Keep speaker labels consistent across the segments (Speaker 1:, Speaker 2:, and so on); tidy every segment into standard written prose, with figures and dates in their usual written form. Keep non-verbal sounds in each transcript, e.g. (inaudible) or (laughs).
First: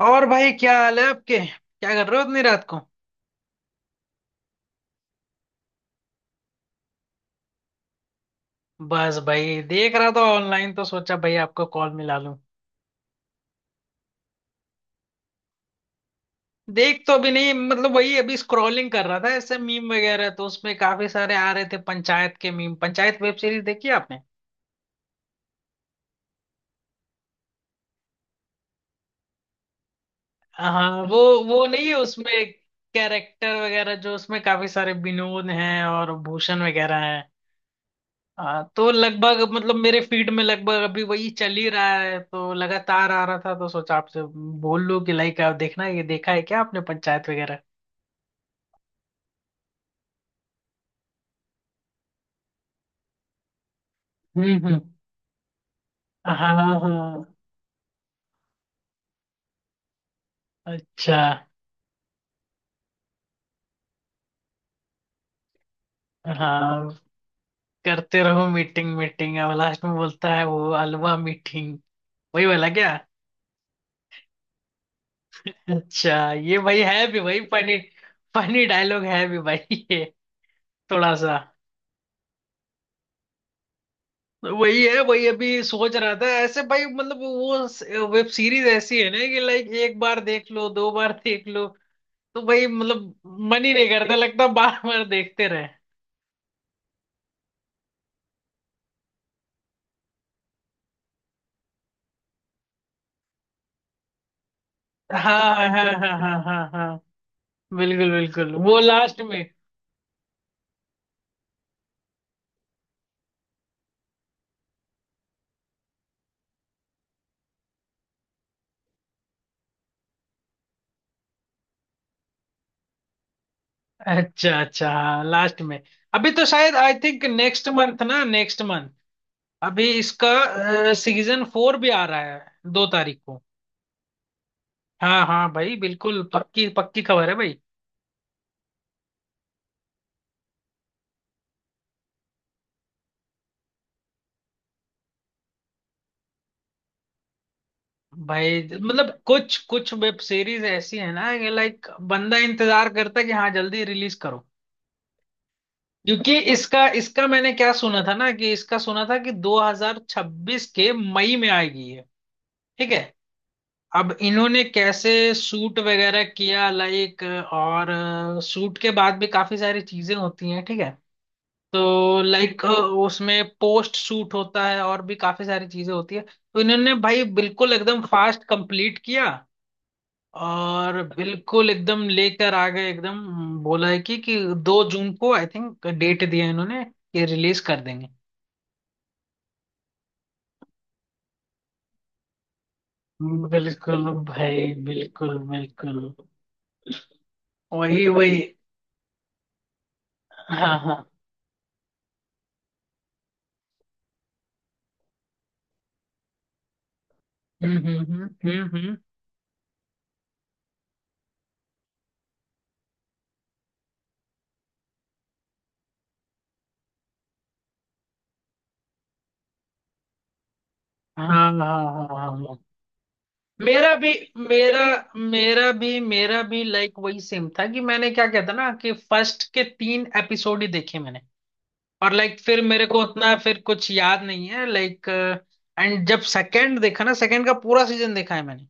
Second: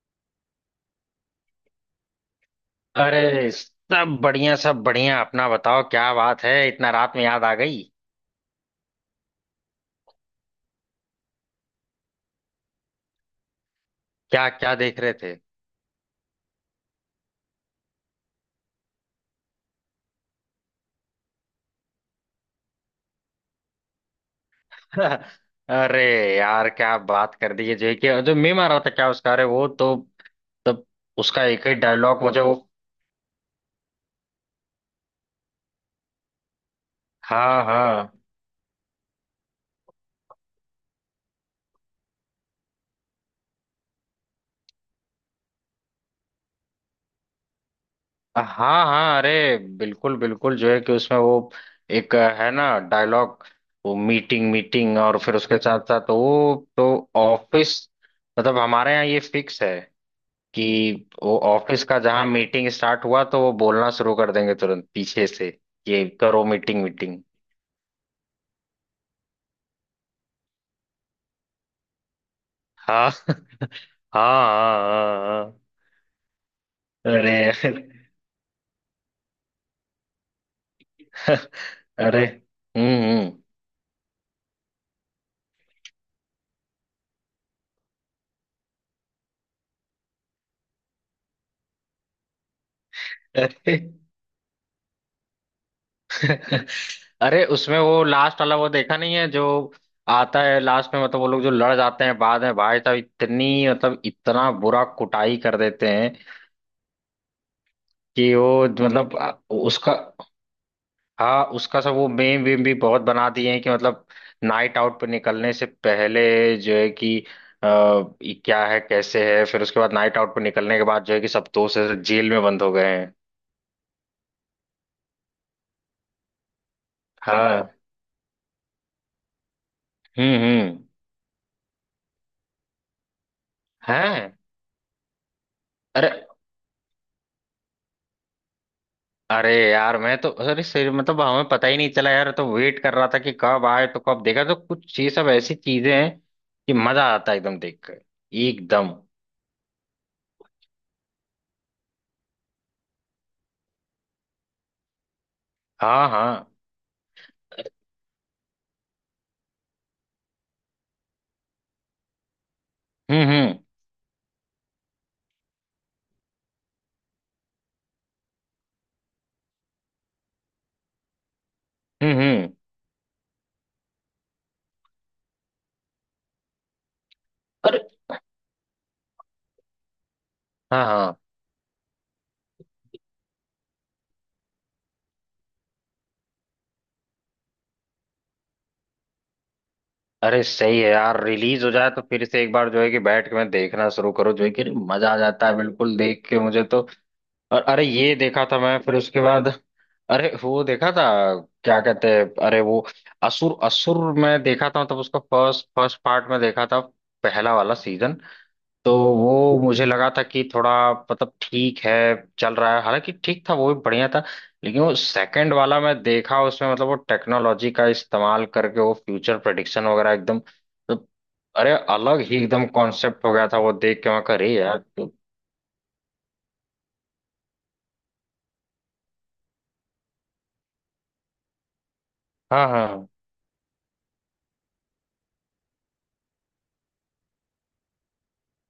Speaker 1: और भाई, क्या हाल है आपके? क्या कर रहे हो इतनी रात को?
Speaker 2: अरे सब बढ़िया सब बढ़िया। अपना बताओ, क्या बात है, इतना रात में याद आ गई।
Speaker 1: बस भाई, देख रहा था ऑनलाइन, तो सोचा भाई आपको कॉल मिला लूं।
Speaker 2: क्या क्या देख रहे थे?
Speaker 1: देख तो अभी नहीं, मतलब वही, अभी स्क्रॉलिंग कर रहा था ऐसे, मीम वगैरह तो उसमें काफी सारे आ रहे थे पंचायत के मीम। पंचायत वेब सीरीज देखी आपने?
Speaker 2: (laughs) अरे यार, क्या बात कर दी है। जो कि जो मीम आ रहा था क्या उसका, अरे वो तो तब
Speaker 1: हाँ, वो
Speaker 2: उसका
Speaker 1: वो
Speaker 2: एक ही
Speaker 1: नहीं है
Speaker 2: डायलॉग
Speaker 1: उसमें।
Speaker 2: मुझे वो।
Speaker 1: कैरेक्टर वगैरह जो उसमें, काफी सारे विनोद हैं और भूषण वगैरह।
Speaker 2: हाँ हाँ
Speaker 1: हाँ, तो लगभग मतलब मेरे फीड में लगभग अभी वही चल ही रहा है, तो लगातार आ रहा था, तो सोचा आपसे बोल लूं कि लाइक आप देखना, ये देखा है क्या आपने पंचायत वगैरह?
Speaker 2: हाँ हाँ, अरे बिल्कुल बिल्कुल। जो है कि उसमें वो एक है ना डायलॉग, वो मीटिंग
Speaker 1: हम्म।
Speaker 2: मीटिंग, और फिर उसके साथ साथ
Speaker 1: हाँ।
Speaker 2: वो तो
Speaker 1: हाँ।
Speaker 2: ऑफिस, मतलब हमारे यहाँ ये फिक्स है कि
Speaker 1: अच्छा।
Speaker 2: वो ऑफिस का जहां मीटिंग स्टार्ट हुआ तो वो बोलना शुरू कर देंगे तुरंत पीछे से, ये करो मीटिंग
Speaker 1: हाँ।
Speaker 2: मीटिंग।
Speaker 1: करते रहो मीटिंग मीटिंग। अब लास्ट में बोलता है वो, अलवा मीटिंग। वही वाला क्या?
Speaker 2: हाँ (laughs) हाँ हाँ हाँ हाँ।
Speaker 1: अच्छा, ये भाई है भी
Speaker 2: अरे,
Speaker 1: भाई फनी। फनी डायलॉग है भी भाई ये, थोड़ा सा।
Speaker 2: अरे हम्म हम्म,
Speaker 1: वही है, वही अभी सोच रहा था ऐसे भाई, मतलब वो वेब सीरीज ऐसी है ना कि लाइक एक बार देख लो, दो बार देख लो। तो भाई मतलब मन ही
Speaker 2: अरे।
Speaker 1: नहीं करता, लगता बार बार देखते रहे।
Speaker 2: (laughs) अरे, उसमें वो लास्ट वाला वो देखा नहीं है जो आता है लास्ट में, मतलब वो लोग जो लड़ जाते हैं बाद में, भाई साहब इतनी मतलब इतना बुरा कुटाई
Speaker 1: हाँ
Speaker 2: कर
Speaker 1: हाँ,
Speaker 2: देते हैं
Speaker 1: हाँ हाँ, हाँ हाँ। बिल्कुल
Speaker 2: कि
Speaker 1: बिल्कुल,
Speaker 2: वो
Speaker 1: वो
Speaker 2: मतलब
Speaker 1: लास्ट में।
Speaker 2: उसका, हाँ उसका सब वो मेम वेम भी बहुत बना दिए हैं कि मतलब नाइट आउट पे निकलने से पहले जो है कि अ, ये क्या है कैसे है, फिर उसके बाद नाइट आउट पे निकलने के बाद जो है कि सब दोस्त ऐसे जेल में बंद हो गए हैं।
Speaker 1: अच्छा अच्छा, हाँ लास्ट में। अभी तो शायद आई थिंक नेक्स्ट
Speaker 2: हाँ।
Speaker 1: मंथ ना, नेक्स्ट मंथ। अभी
Speaker 2: हम्म हम्म
Speaker 1: इसका सीजन फोर भी आ रहा है, 2 तारीख को।
Speaker 2: हैं?
Speaker 1: हाँ हाँ भाई,
Speaker 2: अरे
Speaker 1: बिल्कुल पक्की पक्की खबर है भाई।
Speaker 2: अरे यार, मैं तो अरे सर मतलब हमें पता ही नहीं चला यार, तो वेट कर रहा था कि कब आए तो कब देखा, तो कुछ ये सब ऐसी चीजें हैं कि मजा आता है एकदम देख कर।
Speaker 1: भाई
Speaker 2: एकदम।
Speaker 1: मतलब कुछ कुछ वेब सीरीज ऐसी है ना कि लाइक बंदा इंतजार करता है कि हाँ जल्दी रिलीज करो।
Speaker 2: हाँ
Speaker 1: क्योंकि
Speaker 2: हाँ।
Speaker 1: इसका इसका मैंने क्या सुना था ना, कि इसका सुना था कि 2026 के मई में आएगी ये, ठीक है।
Speaker 2: हम्म।
Speaker 1: अब इन्होंने कैसे शूट वगैरह किया लाइक, और शूट के बाद भी काफी सारी चीजें होती हैं, ठीक है। तो
Speaker 2: हम्म।
Speaker 1: लाइक उसमें पोस्ट शूट होता है, और भी काफी सारी चीजें होती है। तो इन्होंने भाई बिल्कुल
Speaker 2: अरे।
Speaker 1: एकदम फास्ट कंप्लीट किया,
Speaker 2: हाँ
Speaker 1: और
Speaker 2: हाँ।
Speaker 1: बिल्कुल एकदम लेकर आ गए एकदम। बोला है कि 2 जून को आई थिंक डेट दिया है इन्होंने कि रिलीज कर देंगे।
Speaker 2: अरे सही है यार, रिलीज हो जाए तो फिर से एक बार जो है कि बैठ के मैं देखना
Speaker 1: बिल्कुल
Speaker 2: शुरू करूँ, जो है कि अरे
Speaker 1: भाई,
Speaker 2: मजा आ
Speaker 1: बिल्कुल
Speaker 2: जाता है बिल्कुल
Speaker 1: बिल्कुल,
Speaker 2: देख के मुझे तो। और अरे
Speaker 1: वही
Speaker 2: ये
Speaker 1: वही।
Speaker 2: देखा था मैं फिर उसके बाद, अरे वो
Speaker 1: हाँ
Speaker 2: देखा था,
Speaker 1: हाँ।
Speaker 2: क्या कहते हैं अरे वो असुर, असुर मैं देखा था। तब उसका फर्स्ट फर्स्ट पार्ट में देखा था, पहला वाला
Speaker 1: हम्म,
Speaker 2: सीजन। तो वो मुझे लगा था कि थोड़ा मतलब ठीक है, चल रहा है, हालांकि ठीक था वो भी, बढ़िया था। लेकिन वो सेकंड वाला मैं देखा, उसमें मतलब वो टेक्नोलॉजी का इस्तेमाल करके वो फ्यूचर प्रेडिक्शन वगैरह एकदम तो,
Speaker 1: हाँ हाँ
Speaker 2: अरे
Speaker 1: हाँ हाँ,
Speaker 2: अलग ही
Speaker 1: हाँ। हाँ।
Speaker 2: एकदम कॉन्सेप्ट हो गया था। वो
Speaker 1: मेरा
Speaker 2: देख
Speaker 1: भी
Speaker 2: के मैं कर रही यार
Speaker 1: मेरा
Speaker 2: तो,
Speaker 1: मेरा भी लाइक वही सेम था, कि मैंने क्या कहता ना कि फर्स्ट के तीन एपिसोड ही देखे मैंने। और लाइक फिर
Speaker 2: हाँ
Speaker 1: मेरे
Speaker 2: हाँ
Speaker 1: को
Speaker 2: हाँ,
Speaker 1: उतना फिर कुछ याद नहीं है लाइक। एंड जब सेकंड देखा ना, सेकंड का पूरा सीजन देखा है मैंने,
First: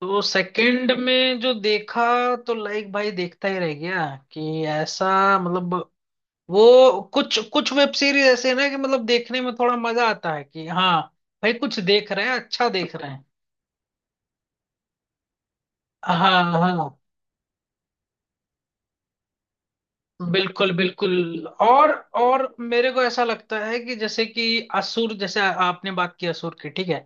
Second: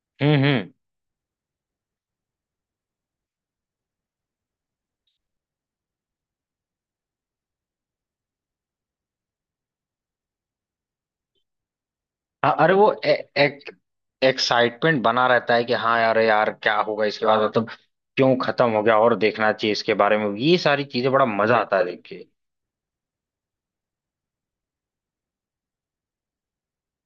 Speaker 1: तो
Speaker 2: हम्म,
Speaker 1: सेकंड में जो देखा, तो लाइक भाई देखता ही रह गया, कि ऐसा। मतलब वो कुछ कुछ वेब सीरीज ऐसे है ना कि मतलब देखने में थोड़ा मजा आता है कि हाँ भाई कुछ देख रहे हैं,
Speaker 2: हाँ
Speaker 1: अच्छा
Speaker 2: अरे वो
Speaker 1: देख रहे हैं।
Speaker 2: एक एक्साइटमेंट बना रहता है कि हाँ
Speaker 1: हाँ
Speaker 2: यार यार क्या
Speaker 1: हाँ,
Speaker 2: होगा इसके बाद, मतलब क्यों खत्म हो गया, और देखना चाहिए इसके बारे में, ये
Speaker 1: बिल्कुल
Speaker 2: सारी चीजें बड़ा
Speaker 1: बिल्कुल।
Speaker 2: मजा आता है
Speaker 1: और
Speaker 2: देख के।
Speaker 1: और मेरे को ऐसा लगता है कि जैसे कि असुर, जैसे आपने बात की असुर की, ठीक है।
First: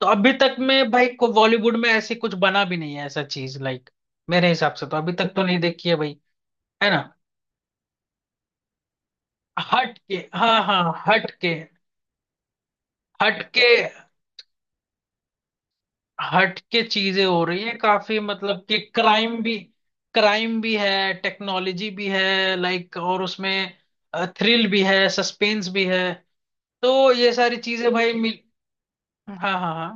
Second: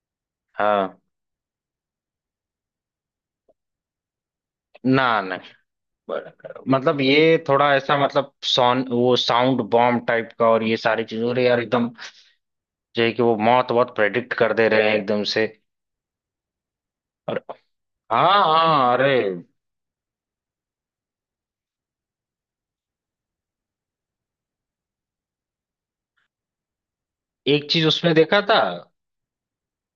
Speaker 1: तो अभी तक में
Speaker 2: हाँ।
Speaker 1: भाई को बॉलीवुड में ऐसी कुछ बना भी नहीं है, ऐसा चीज लाइक। मेरे हिसाब से तो
Speaker 2: ना
Speaker 1: अभी तक
Speaker 2: ना,
Speaker 1: तो नहीं देखी है भाई, है ना?
Speaker 2: मतलब ये थोड़ा ऐसा मतलब साउंड, वो साउंड
Speaker 1: हट
Speaker 2: बॉम्ब
Speaker 1: के,
Speaker 2: टाइप का
Speaker 1: हाँ
Speaker 2: और ये
Speaker 1: हाँ,
Speaker 2: सारी
Speaker 1: हट
Speaker 2: चीजों, अरे
Speaker 1: के।
Speaker 2: यार एकदम जो है कि वो
Speaker 1: हट के,
Speaker 2: मौत बहुत प्रेडिक्ट कर दे रहे हैं एकदम से।
Speaker 1: हट के चीजें हो
Speaker 2: और
Speaker 1: रही है काफी,
Speaker 2: हाँ
Speaker 1: मतलब कि
Speaker 2: हाँ, अरे
Speaker 1: क्राइम भी। क्राइम भी है, टेक्नोलॉजी भी है लाइक, और उसमें थ्रिल भी है, सस्पेंस भी है। तो ये सारी
Speaker 2: एक चीज
Speaker 1: चीजें भाई
Speaker 2: उसमें
Speaker 1: मिल।
Speaker 2: देखा था
Speaker 1: हाँ हाँ हाँ।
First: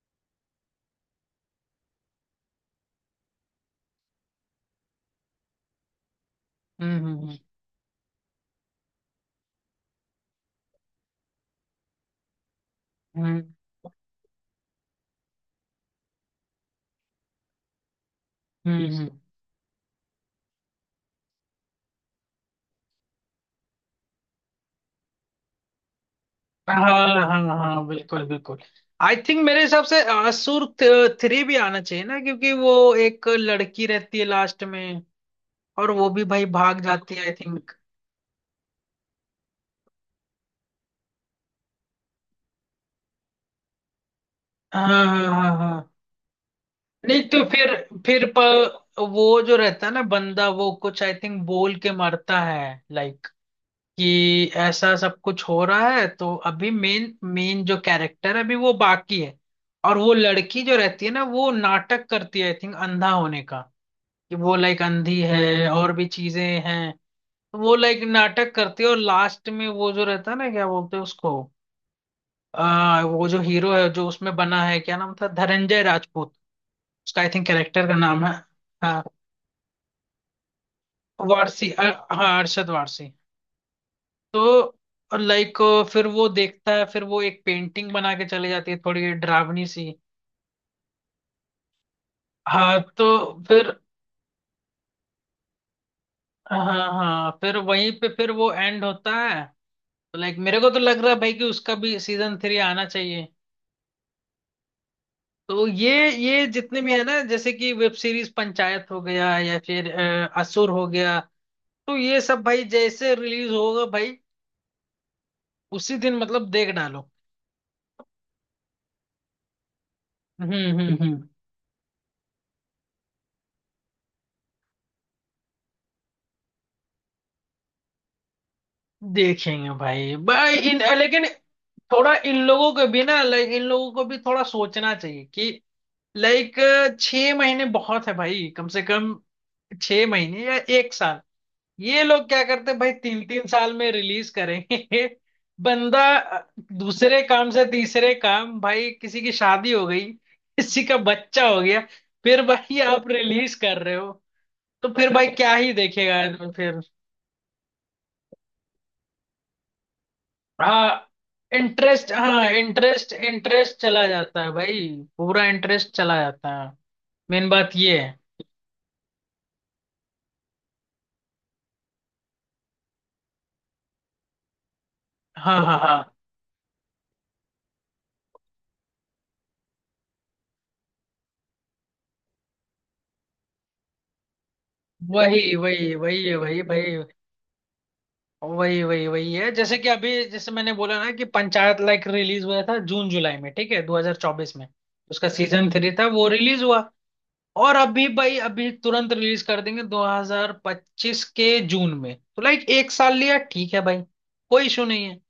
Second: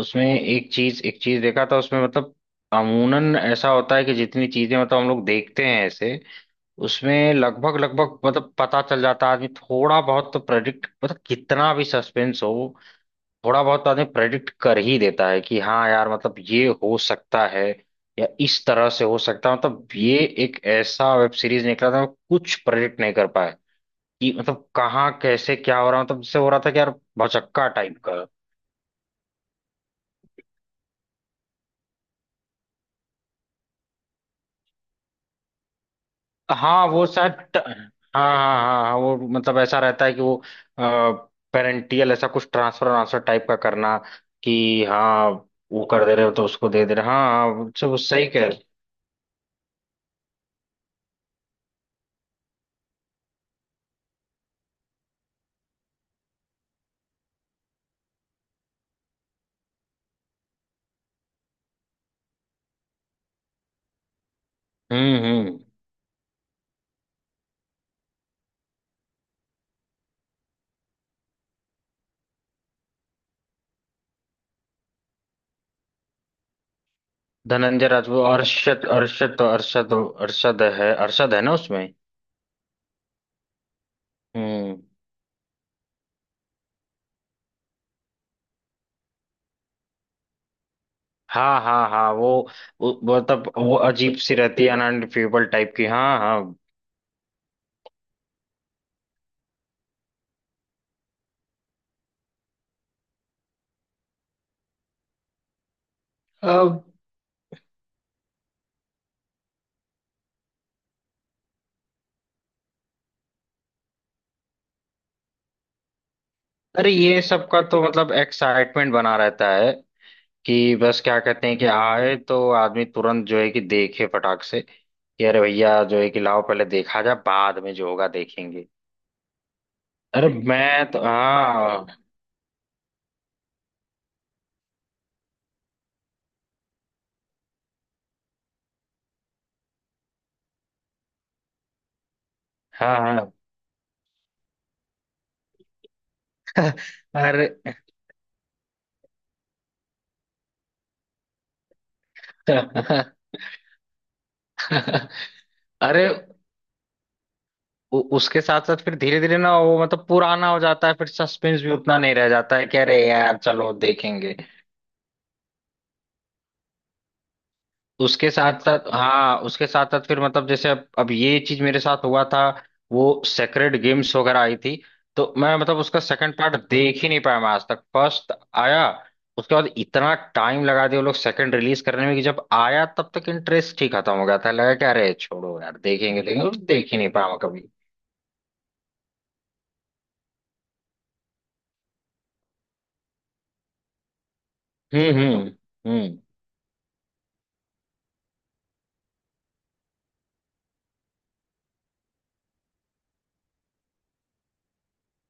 Speaker 2: उसमें, एक चीज देखा था उसमें, मतलब अमूनन ऐसा होता है कि जितनी चीजें मतलब हम लोग देखते हैं ऐसे, उसमें
Speaker 1: हम्म,
Speaker 2: लगभग लगभग मतलब पता चल जाता है। आदमी थोड़ा बहुत तो प्रेडिक्ट मतलब कितना भी सस्पेंस हो,
Speaker 1: हम्म
Speaker 2: थोड़ा बहुत आदमी प्रेडिक्ट कर ही देता है कि हाँ यार मतलब ये हो सकता है या इस तरह से
Speaker 1: हम्म।
Speaker 2: हो सकता है, मतलब ये एक ऐसा वेब सीरीज निकला था कुछ प्रेडिक्ट नहीं कर पाए कि मतलब कहाँ कैसे क्या हो रहा है। मतलब जिससे हो रहा था कि यार
Speaker 1: हाँ हाँ
Speaker 2: भौचक्का
Speaker 1: हाँ,
Speaker 2: टाइप
Speaker 1: बिल्कुल
Speaker 2: का।
Speaker 1: बिल्कुल। आई थिंक मेरे हिसाब से असुर थ्री भी आना चाहिए ना, क्योंकि वो एक लड़की रहती है लास्ट में, और वो भी भाई भाग
Speaker 2: हाँ वो
Speaker 1: जाती है आई
Speaker 2: शायद
Speaker 1: थिंक।
Speaker 2: हाँ हाँ हाँ हाँ, वो मतलब ऐसा रहता है कि वो पेरेंटियल ऐसा कुछ ट्रांसफर ट्रांसफर टाइप का करना कि
Speaker 1: हाँ हाँ
Speaker 2: हाँ
Speaker 1: हाँ
Speaker 2: वो
Speaker 1: हाँ।
Speaker 2: कर दे रहे हो तो उसको दे दे रहे हो।
Speaker 1: नहीं
Speaker 2: हाँ
Speaker 1: तो
Speaker 2: हाँ, वो
Speaker 1: फिर,
Speaker 2: सब
Speaker 1: फिर
Speaker 2: सही कह रहे हो।
Speaker 1: प, वो जो रहता है ना बंदा, वो कुछ आई थिंक बोल के मरता है लाइक, कि ऐसा सब कुछ हो रहा है, तो अभी मेन मेन जो कैरेक्टर है अभी वो बाकी है। और वो लड़की जो रहती है ना, वो नाटक करती है आई थिंक अंधा होने का, कि वो लाइक अंधी
Speaker 2: हम्म।
Speaker 1: है, और भी चीजें हैं। तो वो लाइक नाटक करती है, और लास्ट में वो जो रहता है ना, क्या बोलते हैं उसको, वो जो हीरो है जो उसमें बना है, क्या नाम था, धनंजय राजपूत उसका आई थिंक कैरेक्टर
Speaker 2: धनंजय
Speaker 1: का नाम
Speaker 2: राजपूत,
Speaker 1: है।
Speaker 2: अरशद
Speaker 1: हाँ
Speaker 2: अरशद अरशद, अरशद है, अरशद है ना
Speaker 1: वारसी,
Speaker 2: उसमें।
Speaker 1: हाँ अरशद वारसी।
Speaker 2: हम्म।
Speaker 1: तो लाइक फिर वो देखता है, फिर वो एक पेंटिंग बना के चले जाती है, थोड़ी डरावनी सी।
Speaker 2: हाँ हाँ हाँ,
Speaker 1: हाँ,
Speaker 2: वो
Speaker 1: तो
Speaker 2: मतलब
Speaker 1: फिर,
Speaker 2: वो अजीब सी रहती है, अनअनफीबल टाइप की। हाँ हाँ।
Speaker 1: हाँ हाँ, फिर वहीं पे फिर वो एंड होता है। तो लाइक मेरे को तो लग रहा है भाई कि उसका भी सीजन थ्री आना चाहिए। तो ये जितने
Speaker 2: अब
Speaker 1: भी है ना, जैसे कि वेब सीरीज पंचायत हो गया, या फिर असुर हो गया, तो ये सब भाई जैसे रिलीज होगा भाई, उसी दिन मतलब देख
Speaker 2: अरे
Speaker 1: डालो।
Speaker 2: ये सबका तो मतलब एक्साइटमेंट बना रहता है
Speaker 1: हम्म
Speaker 2: कि
Speaker 1: हम्म,
Speaker 2: बस क्या
Speaker 1: हम्म।
Speaker 2: कहते हैं कि आए तो आदमी तुरंत जो है कि देखे फटाक से कि अरे भैया जो है कि लाओ पहले देखा जा, बाद में जो होगा देखेंगे।
Speaker 1: देखेंगे भाई।
Speaker 2: अरे
Speaker 1: भाई इन
Speaker 2: मैं तो
Speaker 1: लेकिन,
Speaker 2: हाँ
Speaker 1: थोड़ा इन लोगों को भी ना लाइक, इन लोगों को भी थोड़ा सोचना चाहिए कि लाइक 6 महीने बहुत है भाई, कम से कम 6 महीने या एक साल। ये लोग क्या करते हैं भाई,
Speaker 2: हाँ
Speaker 1: तीन
Speaker 2: हाँ।
Speaker 1: तीन साल में रिलीज करेंगे। (laughs) बंदा
Speaker 2: (laughs)
Speaker 1: दूसरे काम
Speaker 2: अरे।
Speaker 1: से तीसरे काम, भाई किसी की शादी हो गई, किसी का बच्चा हो गया, फिर भाई आप
Speaker 2: (laughs)
Speaker 1: रिलीज कर रहे हो, तो फिर भाई क्या ही
Speaker 2: अरे,
Speaker 1: देखेगा आदमी फिर।
Speaker 2: उसके साथ साथ फिर धीरे धीरे ना वो मतलब पुराना हो जाता है,
Speaker 1: हाँ
Speaker 2: फिर सस्पेंस भी उतना
Speaker 1: इंटरेस्ट,
Speaker 2: नहीं रह
Speaker 1: हाँ
Speaker 2: जाता है कि अरे
Speaker 1: इंटरेस्ट
Speaker 2: यार चलो
Speaker 1: इंटरेस्ट चला
Speaker 2: देखेंगे।
Speaker 1: जाता है भाई, पूरा इंटरेस्ट चला जाता है। मेन बात ये है।
Speaker 2: उसके साथ साथ हाँ, उसके साथ साथ फिर मतलब जैसे अब ये चीज मेरे साथ हुआ था, वो सेक्रेड गेम्स वगैरह आई थी, तो मैं
Speaker 1: हाँ
Speaker 2: मतलब
Speaker 1: हाँ
Speaker 2: उसका
Speaker 1: हाँ।
Speaker 2: सेकंड पार्ट देख ही नहीं पाया मैं आज तक। फर्स्ट आया, उसके बाद इतना टाइम लगा दिया वो लोग सेकंड रिलीज करने में कि जब आया तब तक इंटरेस्ट ही खत्म हो गया था, लगा कि अरे
Speaker 1: वही
Speaker 2: छोड़ो यार
Speaker 1: वही
Speaker 2: देखेंगे,
Speaker 1: वही है
Speaker 2: लेकिन
Speaker 1: वही
Speaker 2: देख
Speaker 1: भाई।
Speaker 2: ही नहीं पाया मैं कभी।
Speaker 1: वही वही वही है, जैसे कि अभी जैसे मैंने बोला ना कि पंचायत लाइक रिलीज हुआ था जून जुलाई में, ठीक है, 2024 में।
Speaker 2: हम्म
Speaker 1: उसका
Speaker 2: हम्म
Speaker 1: सीजन थ्री था,
Speaker 2: हम्म।
Speaker 1: वो रिलीज हुआ, और अभी भाई अभी तुरंत रिलीज कर देंगे 2025 के जून में, तो लाइक एक साल लिया, ठीक है भाई, कोई इशू नहीं है।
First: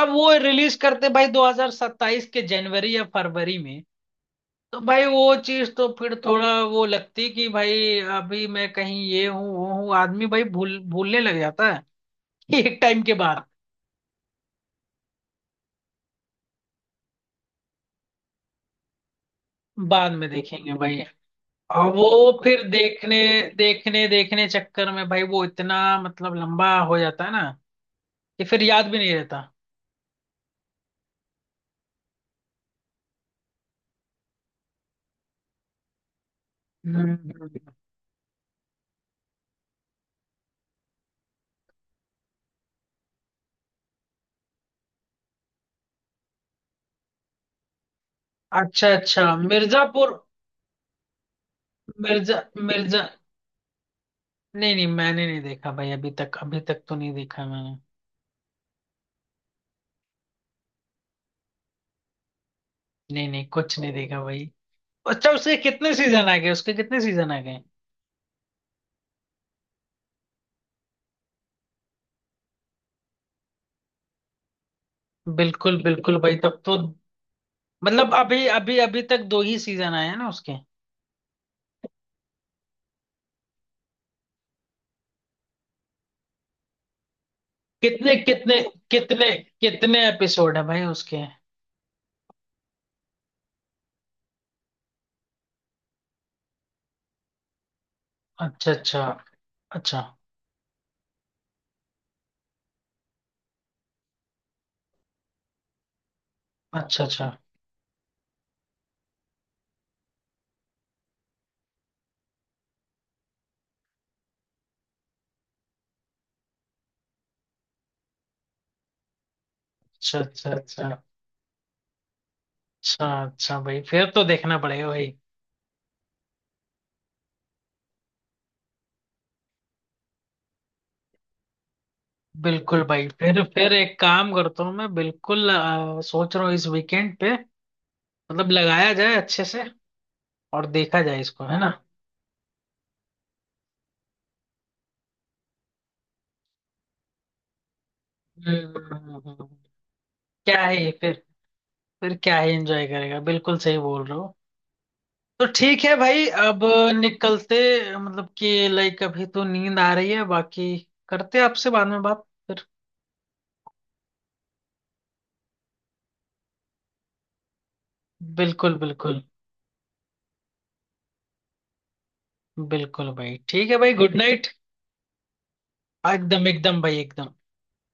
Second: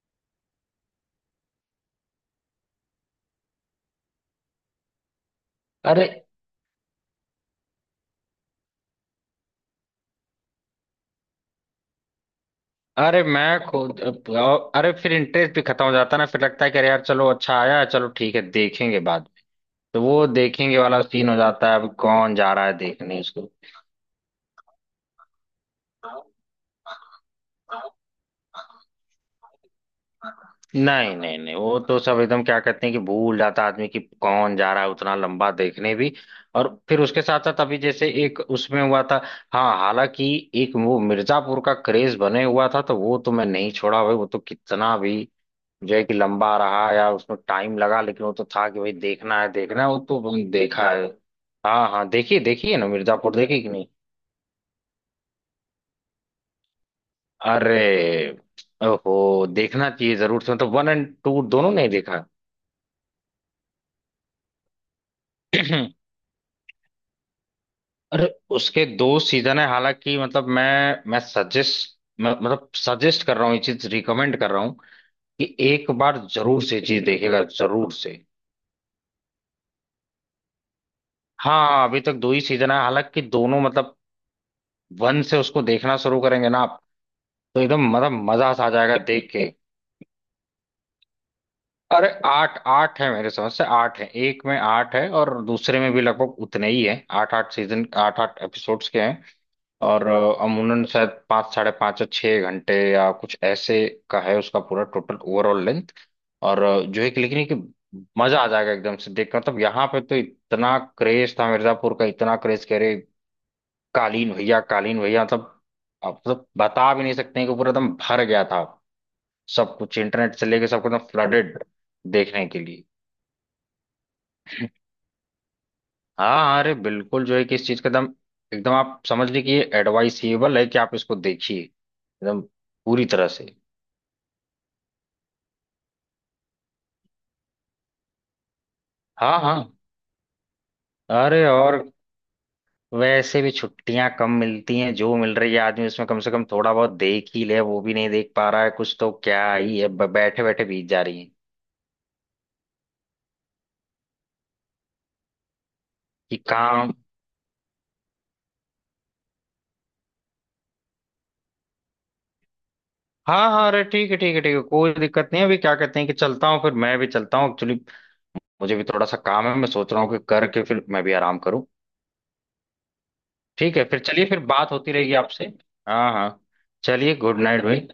Speaker 1: अब वो रिलीज करते भाई 2027 के जनवरी या फरवरी में, तो भाई वो चीज तो
Speaker 2: अरे
Speaker 1: फिर थोड़ा वो लगती कि भाई अभी मैं कहीं ये हूँ वो हूँ, आदमी भाई भूलने लग जाता है। (laughs) एक टाइम के
Speaker 2: अरे
Speaker 1: बाद।
Speaker 2: मैं खुद, अरे फिर इंटरेस्ट भी खत्म हो जाता है ना, फिर लगता है कि अरे यार चलो अच्छा आया है, चलो ठीक है देखेंगे बाद में। तो
Speaker 1: बाद
Speaker 2: वो
Speaker 1: में देखेंगे
Speaker 2: देखेंगे वाला
Speaker 1: भाई।
Speaker 2: सीन हो जाता है,
Speaker 1: और
Speaker 2: अब कौन
Speaker 1: वो
Speaker 2: जा
Speaker 1: फिर
Speaker 2: रहा है
Speaker 1: देखने
Speaker 2: देखने उसको।
Speaker 1: देखने देखने चक्कर में भाई, वो इतना मतलब लंबा हो जाता है ना, कि फिर याद भी नहीं रहता।
Speaker 2: नहीं नहीं नहीं, वो तो सब एकदम क्या कहते हैं कि भूल जाता है आदमी कि कौन जा रहा है उतना लंबा देखने भी। और
Speaker 1: हम्म
Speaker 2: फिर उसके साथ
Speaker 1: हम्म।
Speaker 2: साथ अभी जैसे एक उसमें हुआ था, हाँ हालांकि एक वो मिर्जापुर का क्रेज बने हुआ था, तो वो तो मैं नहीं छोड़ा भाई। वो तो कितना भी जो है कि लंबा रहा या उसमें टाइम लगा, लेकिन वो तो था कि
Speaker 1: अच्छा
Speaker 2: भाई
Speaker 1: अच्छा
Speaker 2: देखना है देखना है, वो
Speaker 1: मिर्जापुर।
Speaker 2: तो हमने देखा है। हाँ हाँ
Speaker 1: मिर्जा
Speaker 2: देखिए देखिए ना
Speaker 1: मिर्जा
Speaker 2: मिर्जापुर, देखिए कि नहीं?
Speaker 1: नहीं नहीं, मैंने नहीं देखा भाई अभी तक तो नहीं देखा मैंने।
Speaker 2: अरे ओहो, देखना चाहिए जरूर से, मतलब वन एंड टू दोनों नहीं देखा?
Speaker 1: नहीं नहीं, कुछ नहीं देखा भाई। अच्छा उसके कितने
Speaker 2: (clears throat)
Speaker 1: सीजन आ गए, उसके कितने सीजन आ गए?
Speaker 2: अरे उसके दो सीजन है, हालांकि मतलब मैं सजेस्ट सजेस्ट कर रहा हूँ, ये चीज रिकमेंड कर रहा हूँ कि
Speaker 1: बिल्कुल
Speaker 2: एक
Speaker 1: बिल्कुल
Speaker 2: बार
Speaker 1: भाई, तब
Speaker 2: जरूर
Speaker 1: तो।
Speaker 2: से चीज देखेगा, जरूर
Speaker 1: मतलब
Speaker 2: से।
Speaker 1: अभी अभी अभी तक दो ही सीजन आए हैं ना उसके?
Speaker 2: हाँ अभी तक दो ही सीजन है, हालांकि दोनों मतलब वन से उसको देखना शुरू करेंगे ना, तो एकदम मतलब
Speaker 1: कितने
Speaker 2: मजा
Speaker 1: कितने
Speaker 2: सा आ जाएगा
Speaker 1: कितने
Speaker 2: देख के।
Speaker 1: कितने एपिसोड है भाई उसके?
Speaker 2: अरे आठ आठ है मेरे समझ से, आठ है एक में, आठ है और दूसरे में भी लगभग उतने ही है, आठ आठ सीजन आठ आठ
Speaker 1: अच्छा
Speaker 2: एपिसोड्स
Speaker 1: अच्छा।
Speaker 2: के हैं।
Speaker 1: अच्छा
Speaker 2: और अमूमन शायद पाँच साढ़े पाँच या छः घंटे या कुछ ऐसे का है उसका पूरा टोटल ओवरऑल लेंथ। और जो
Speaker 1: अच्छा
Speaker 2: है कि
Speaker 1: अच्छा
Speaker 2: लेकिन ये कि मजा आ जाएगा एकदम से देख कर, मतलब यहाँ पे तो इतना क्रेज था मिर्जापुर का, इतना क्रेज कह रहे, कालीन भैया कालीन भैया, मतलब आप मतलब बता भी नहीं सकते हैं कि पूरा एकदम भर गया था। सब कुछ
Speaker 1: अच्छा।
Speaker 2: इंटरनेट से
Speaker 1: अच्छा
Speaker 2: लेके सब कुछ
Speaker 1: अच्छा।
Speaker 2: एकदम फ्लडेड देखने के लिए।
Speaker 1: अच्छा अच्छा, भाई फिर तो देखना पड़ेगा भाई।
Speaker 2: हाँ अरे बिल्कुल जो है कि इस चीज का एकदम, एकदम आप समझ लीजिए कि ये एडवाइसेबल है कि आप इसको देखिए एकदम
Speaker 1: बिल्कुल
Speaker 2: पूरी
Speaker 1: भाई,
Speaker 2: तरह
Speaker 1: फिर
Speaker 2: से।
Speaker 1: फिर एक काम करता हूँ मैं बिल्कुल, सोच रहा हूँ इस वीकेंड पे मतलब लगाया जाए
Speaker 2: हाँ
Speaker 1: अच्छे
Speaker 2: हाँ,
Speaker 1: से, और देखा जाए इसको,
Speaker 2: अरे
Speaker 1: है ना?
Speaker 2: और वैसे भी छुट्टियां कम मिलती हैं, जो मिल रही है आदमी उसमें कम से कम थोड़ा बहुत देख ही ले, वो भी नहीं देख पा रहा है कुछ तो
Speaker 1: हम्म,
Speaker 2: क्या ही है, बैठे बैठे
Speaker 1: क्या
Speaker 2: बीत
Speaker 1: ही
Speaker 2: जा रही
Speaker 1: फिर
Speaker 2: है।
Speaker 1: फिर क्या ही एंजॉय करेगा, बिल्कुल सही बोल रहे हो। तो ठीक है भाई,
Speaker 2: कि
Speaker 1: अब
Speaker 2: काम,
Speaker 1: निकलते, मतलब कि लाइक अभी तो नींद आ रही है बाकी, करते हैं आपसे बाद में बात फिर।
Speaker 2: हाँ हाँ अरे ठीक है ठीक है ठीक है, कोई दिक्कत नहीं है, अभी क्या कहते हैं कि चलता हूँ, फिर मैं भी चलता हूँ एक्चुअली। मुझे
Speaker 1: बिल्कुल
Speaker 2: भी थोड़ा सा
Speaker 1: बिल्कुल,
Speaker 2: काम है, मैं सोच रहा हूँ कि करके फिर मैं भी आराम करूँ।
Speaker 1: बिल्कुल भाई, ठीक है
Speaker 2: ठीक है
Speaker 1: भाई,
Speaker 2: फिर,
Speaker 1: गुड
Speaker 2: चलिए फिर
Speaker 1: नाइट।
Speaker 2: बात होती रहेगी आपसे। हाँ हाँ
Speaker 1: एकदम एकदम भाई,
Speaker 2: चलिए,
Speaker 1: एकदम।
Speaker 2: गुड नाइट भाई।